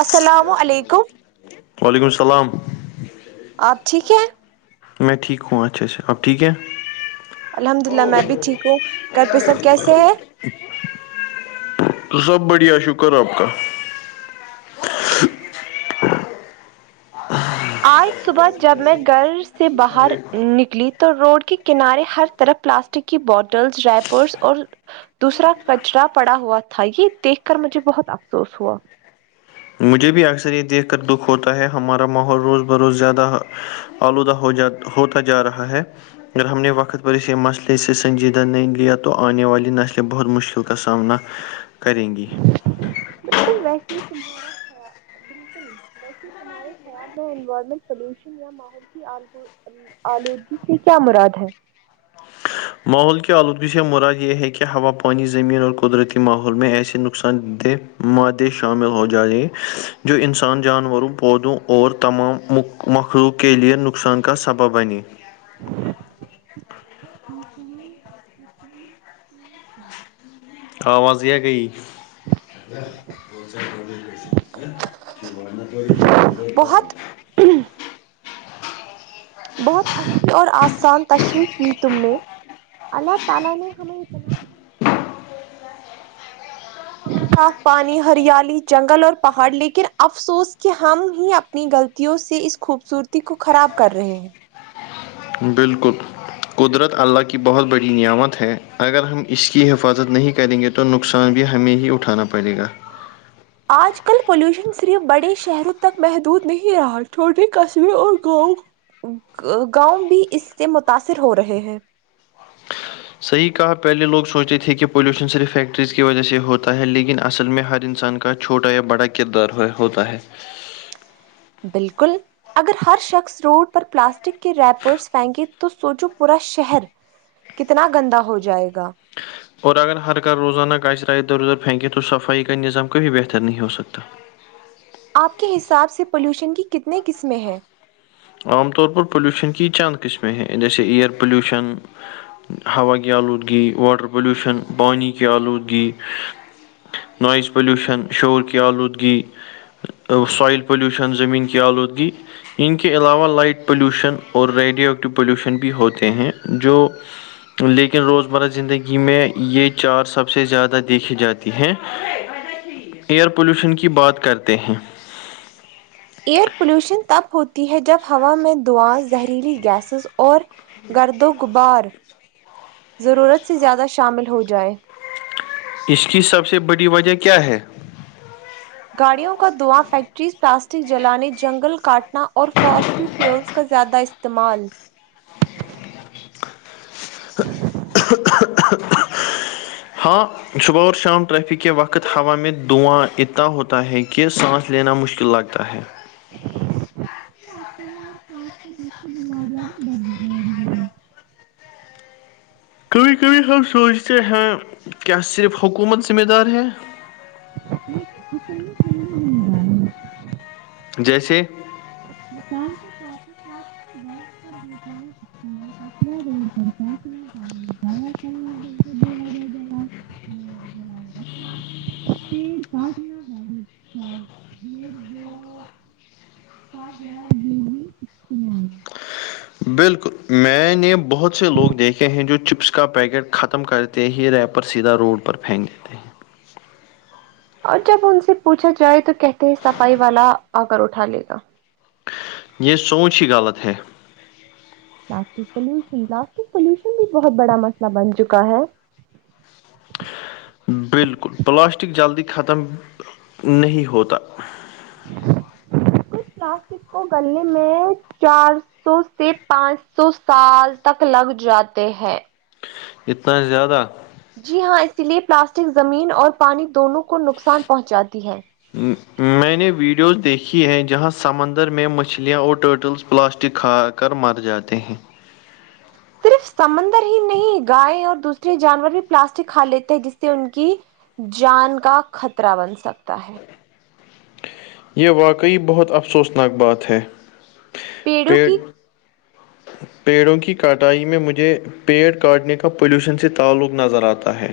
السلام و علیکم وعلیکم السلام آپ ٹھیک ہیں میں ٹھیک ہوں اچھا اچھا آپ ٹھیک ہے الحمداللہ میں بھی ٹھیک ہوں گھر پہ سب کیسے ہے تو سب بڑھیا شکر آپ کا آج صبح جب میں گھر سے باہر نکلی تو روڈ کے کنارے ہر طرف پلاسٹک کی بوٹلس رائپرس اور دوسرا کچرا پڑا ہوا تھا یہ دیکھ کر مجھے بہت افسوس ہوا مجھے بھی اکثر یہ دیکھ کر دکھ ہوتا ہے ہمارا ماحول روز بہ روز زیادہ آلودہ ہو جا ہوتا جا رہا ہے اگر ہم نے وقت پر اسے مسئلے سے سنجیدہ نہیں لیا تو آنے والی نسلیں بہت مشکل کا سامنا کریں گی ویسی تمہارا خیال بالکل ویسی تمہارے خیال میں انوائرمنٹ پولوشن یا ماحول کی آلود آل آلودگی سے کیا مراد ہے ماحول کی آلودگی سے مراد یہ ہے کہ ہوا پانی زمین اور قدرتی ماحول میں ایسے نقصان دہ مادے شامل ہو جائے جو انسان جانوروں پودوں اور تمام مخلوق کے لیے نقصان کا سبب بنے آواز یا گئی بہت [unintelligible] بہت اچھی اور آسان تشریح کی تم نے اللہ تعالی نے ہمیں اتنا صاف پانی ہریالی جنگل اور پہاڑ لیکن افسوس کہ ہم ہی اپ نی غلطیوں سے اس خوبصورتی کو خراب کر رہے ہیں بالکل قدرت اللہ کی بہت بڑی نعمت ہے اگر ہم اس کی حفاظت نہیں کریں گے تو تو نقصان بھی ہمیں ہی اٹھانا پڑے گا آج کل پولوشن صرف بڑے شہروں تک محدود نہیں رہا چھوٹے قصبے اور گاؤں گاؤں بھی اس سے متاثر ہو رہے ہیں صحیح کہا پہلے لوگ سوچتے تھے کہ پولوشن صرف فیکٹریز کی وجہ سے ہوتا ہے لیکن اصل میں ہر انسان کا چھوٹا یا بڑا کردار ہوتا ہے بالکل اگر ہر شخص روڈ پر پلاسٹک کے ریپرس پھینگے تو سچو پورا شہر کتنا گندا ہو جائے گا اور اگر ہرکا روزانہ کااسرائے ادھر ادھر پھینکیں تو صفائی کا نظام کبھی بہتر نہیں ہو سکتا آپ کے حساب سے پولیوشن کی کتنے قسمیں ہیں عام طور پر پولیوشن کی چند قسمیں ہیں جیسے ایئر پلیوشن ہوا کی آلودگی واٹر پلیوشن پانی کی آلودگی نوائز پلیوشن شور کی آلودگی سوائل پولیوشن زمین کی آلودگی ان کی اس کے علاوہ لائٹ پولیوشن اور ریڈیو ایکٹیو پولیوشن بھی ہوتے ہیں جو لیکن روزمرہ زندگی میں یہ چار سب سے زیادہ دیکھی جاتی ہیں ایئر پولوشن کی بات کرتے ہیں ایئر پلیوشن تب ہوتی ہے جب ہوا میں دھواں زہریلی گیسز اور گرد و غبار ضرورت سے زیادہ شامل ہو جائے اس کی سب سے بڑی وجہ کیا ہے گاڑیوں کا دھواں فیکٹریز پلاسٹک جلانے جنگل کاٹ ٹنا اور فاسٹل فیولس کا زیادہ استعمال ہاں صبح اور شام ٹریفک کے وقت ہوا میں دھواں اتتا ہوتا ہے کہ سانس لینا مشکل لگتا ہے یہ آس ب تو آس [inaudible] بیماریاں بھی بڑھ نے لگتی ہے کبھی کبھی ہم سوچتے ہیں کیا صرف حکومت ذمہ دار ہے نہیں حکومت نہیں ہے ذمہ دار رہی جیسے طورگ کا استعمال کر ہ ضائ کرنا ب ہارال [unintelligible] مائی میروم کا [unintelligible] پھر [unintelligible] کہس سی غیر ضروری استعمال بالکل میں نے بہت سے لوگ دیکھے ہیں جو چپس کا پیکٹ ختم کر ت ہی ریپر سیدھا روڈ پر پھینک دیتے تھے اور جب ان سے پوچھا جائے تو کہتے ہیں صفائی والا آ کر اٹھا لے گا یہ سوچ ہی غلط ہے پلاسٹک پولوشن پلاسٹک پولوشن بھی بہت بڑا مسئلہ بن چکا ہے بالکل پلاسٹک جلدی ختم نہیں ہوتا اس پلاسٹک کو گلنے میں چار سو سے پانچ سو سال تک لگ جاتے ہیں اتنا زیادہ جی ہاں اسی لیے پلاسٹک زمین اور پانی دونوں کو نقصان پہنچاتی ہے ہمم آ میں نے ویڈیوز دیکھی ہیں جہاں سمندر میں مچھلیاں اور ٹرٹلس پلاسٹک کھاک کر مر جاتے ہیں صرف سمندر ہی نہیں گائے اور دوسرے جانور بھی پلاسٹک کھا لیتے ہیں جس سے ان کی جان کا خطرہ بن سکتا ہے یہ واقعی بہت افسوسناک بات ہے پیڑوں پیٹ [unintelligible] پیڑوں کی کٹائی میں مجھے پیڑ کاٹنے کا پولیوشن سے تعلق نظر آتا ہے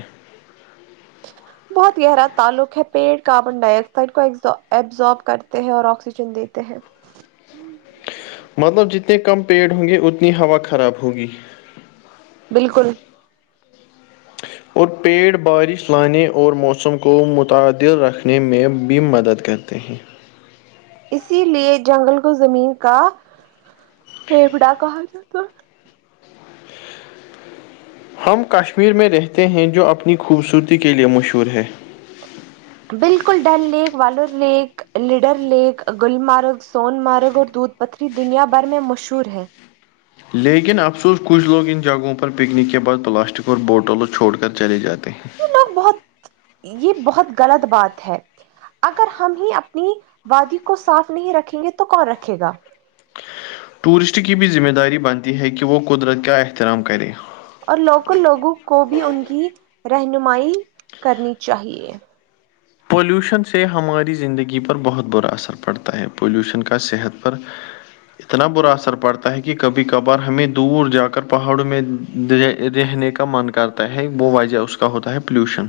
بہت گہرا تعلق ہے پیڑ کاربن ڈائی آکسائڈ کو ایبزارب کرتے ہیں اور آکسیجن دیتے ہیں مطلب جتنے کم پیڑ ہوں گے اتنی ہوا خراب ہوگی بالکل اور پیڑ بارش لانے اور موسم کو متعدر رکھنے میں بھی مدد کہتے ہیں اسی لیے جنگل کو زمین کا پھیپڑا کہا جاتا ہم کشمیر میں رہتے ہیں جو اپنی خوبصورتی کے لیے مشہور ہے بالکل Dal lake Wular lake Lidder lake گلمارو Sonamarg اور دودھ پتری دنیا بھر میں مشہور ہے لیکن افسوس کچھ لوگ ان جگہوں پر پکنک کے بعد پلاسٹک اور بوٹلوں چھوڑ کر چلے جاتے ہیں یہ بہت یہ بہت غلط بات ہے اگر ہم ہی اپنی وادی کو صاف نہیں رکھیں گے تو کون رکھے گا ٹورسٹ کی بھی ذمہ داری بنتی ہے کہ وہ قدرت کا احترام کرے اور لوکل لوگوں کو بھی ان کی رہنمائی کرنی چاہیے پلیوشن سے ہماری زندگی پر بہت برا اثر پڑتا ہے پولیوشن کا صحت پر اتنا برا اثر پڑتا ہے کہ کبھی کبھار ہمیں دور جا کر پہاڑوں میں رہنے کا من کرتا ہے وہ وجہ اس کا ہوتا ہے پلیوشن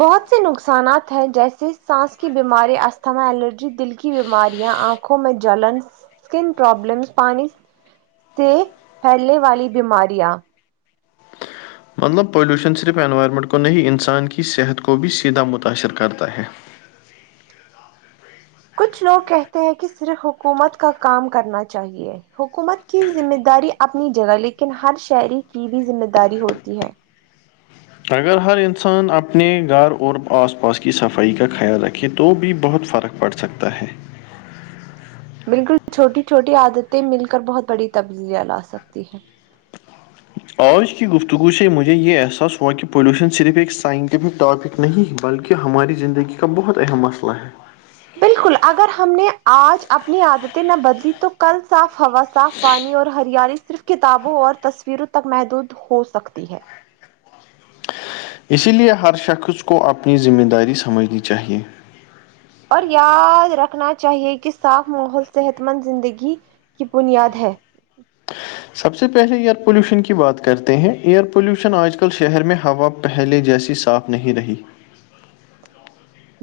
بہت سے نقصانات ہیں جیسے سانس کی بیماری استھما الرجی دل کی بیماریاں آکھ آنکھوں میں جلن اسکن پرابلمس پانی سے پھیلنے والی بیماریاں مطلب پولیوشن صرف انوائرمنٹ کو نہیں انسان کی صحت کو بھی سیدھا متاثر کرتا ہے کچھ لوگ کہتے ہیں کہ صرف حکومت کا کام کرنا چاہیے حکومت کی ذمہ داری اپنی جگہ لیکن ہر شہری کی بھی ذمہ داری ہوتی ہے اگر ہر انسان اپنے گھر اور آس پاس کی صفائی کا خیال رکھے تو بھی بہت فرق پڑھ سکتا ہے بالکل چھوٹی چھوٹی عادتیں مل کر بہت بڑی تبدیلیاں لا سکتی ہیں آج کی گفتگو سے مجھے یہ احساس ہوا کہ پولوشن صرف ایک سائنٹیفک ٹاپک نہیں بلکہ ہماری زندگی کا بہت اہم مسئلہ ہے بالکل اگر ہم نے آج اپنی عادتیں نہ بدلی تو کل صاف ہوا صاف پانی اور ہریالی صرف کتابوں اور تصویر تک محدود ہو سکتی ہے اسی لیے ہر شخص کو اپنی ذمہ داری سمجھنی چاہیے اور یاد رکھنا چاہیے کہ صاف ماحول صحت مند زندگی کی بنیاد ہے سب سے پہلے ایئر پولوشن کی بات کرتے ہیں ایئر پوولوشن آج کل شہر میں ہوا پہلے جیسی صاف نہیں رہی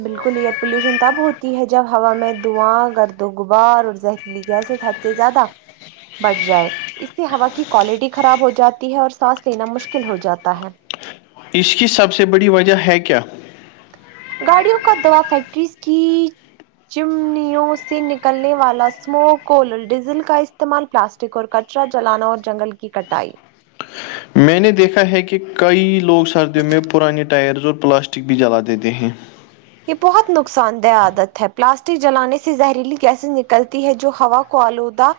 بالکل یہ پلیوشن تب ہوتی ہے جب ہوا میں دعاں گرد و غبار اور زہریلی گیس سے زیادہ بٹھ جائے اس سے ہوا کی کوالٹی خراب ہو جاتی ہے اور سانس لینا مشکل ہو جاتا ہے اس کی سب سے بڑی وجہ ہے کیا گاڑیوں کا دوا فیکٹریز کی چمنیوں سے نکلنے والا سموکول ڈیزل کا استعمال پلاسٹ اور کچرا جلانا اور جنگل کی کٹائی میں نے دیکھا ہے کہ کئی لوگ سردیوں میں پرانے ٹائرز اور پلاسٹک بھی جلا دیتے ہیں یہ بہت نقصان دہ آدت ہے پلاسٹک جلانے سے زہریلی گیسز نکلتی ہے جو ہوا کو آلودہ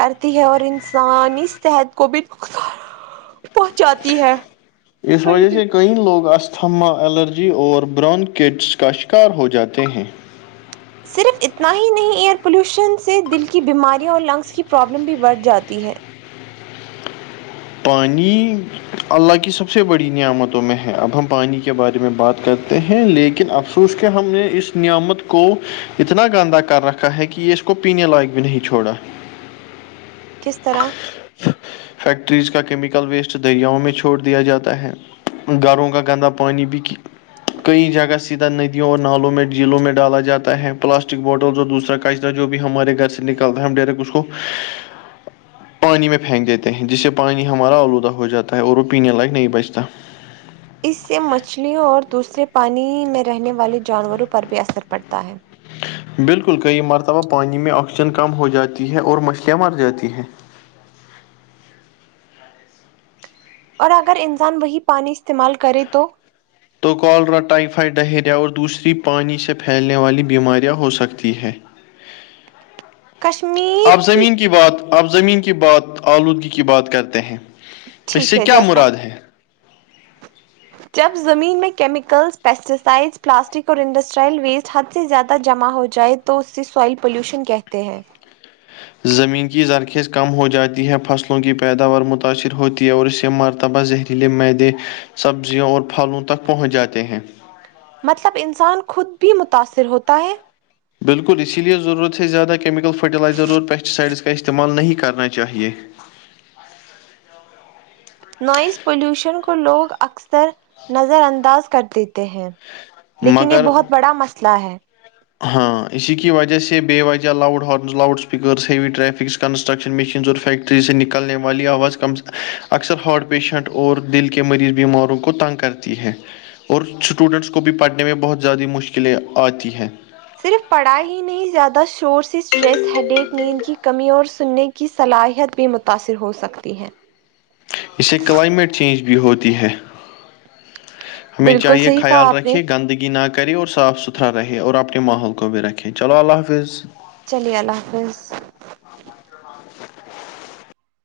کرتی ہے اور انسان اس صحت کو بھی پہنچاتی ہے اس وجہ سے کئی لوگ استھما الرجی اور براؤن کیڈس کا شکار ہو جاتے ہیں صرف اتنا ہی نہیں ایئر پولیوشن سے دل کی بیماریاں اور لنگس کی پرابلم بھی بڑھ جاتی ہے پانی اللہ کی سب سے بڑی نعمتوں میں ہے اب ہم پانی کے بارے میں بات کرتے ہیں لیکن اب تو اس کے ہم نے اس نعمت کو اتنا گندا کر رکھا ہے کہ یہ اس کو پینے لائق بھی نہیں چھوڑا کس طرح فیکٹریز کا کیمیکل ویسٹ دریاؤں میں چھوڑ دیا جاتا ہے گھروں کا گندا پانی بھی کئی جگہ سیدھا ندیوں اور نالوں میں جھیلوں میں ڈالا جاتا ہے پلاسٹک بوٹلس اور دوسرا کچ را جو بھی ہمارے گھر سے نکلتا ہے ہم ڈائریکٹ اس کو پانی میں پھینک دیتے ہیں جس سے پانی ہمارا آلودہ ہو جاتا ہے اور وہ پینے لائق نہیں بچتا اس سے مچھلیوں اور دوسرے پانی میں رہنے والے جانوروں پر بھی اثر پڑتا ہے بالکل کئی مرتبہ پانی میں آکسیجن کم ہو جاتی ہے اور مچھلیاں مر جاتی ہیں اور اگر انسان وہی پانی استعمال کرے تو تو کالرا ٹائفائڈ ڈہیریا اور دوسری پانی سے پھیلنے والی بیماریاں ہو سکتی ہے آپ زمین کی بات آپ زمین کی بات آلودگی کی بات کرتے ہیں اس ٹھیک سے ہے کیا جیسا مراد ہے جب زمین میں کیمیکلس پیسٹیسائڈس پلاسٹک اور انڈسٹرائل ویسٹ حد سے زیادہ جمع ہو جائے تو اس سے سوائل پولیوشن کہتے ہیں زمین کی زرخیز کم ہو جاتی ہے فصلوں کی پیداوار متاثر ہوتی ہے اور اس سے مرتبہ ذہنی دلے میدے سبزیوں اور پھلوں تک پہنچ جاتے ہیں مطلب انسان خود بھی متاثر ہوتا ہے بالکل اسی لیے ضرورت سے زیادہ کیمیکل فرٹیلائزر اور پیسٹی سائڈز کا استعمال نہیں کرنا چاہیے نوائز پلیوشن کو لوگ اکثر نظر انداز کر دیتے ہیں لیکن یہ مگر بہت بڑا مسئلہ ہے ہاں اسی کی وجہ سے بے وجہ loud horns loud speakers heavy traffics construction machines اور فیکٹری سے نکلنے والی آواز ک اکثر ہارٹ پیشنٹ اور دل کے مریض بیماروں کو تنگ کرتی ہے اور اسٹوڈنٹس کو بھی پڑھنے میں بہت زیادہ مشکلیں آتی ہیں صرف پڑھائی ہی نہیں زیادہ شور سے اسٹریس ہیڈیک نیند کی کمی اور سننے کی صلاحیت بھی متاثر ہو سکتی ہے اسے کلائمیٹ چینج بھی ہوتی ہے ہمیں بالکل چاہیے صحیح کہا خیال آپ نے رکھیے گندگی نہ کرے اور صاف ستھرا رہے اور آپ اپنے ماحول کو بھی رکھیں چلو اللہ حافظ چلیے اللہ حافظ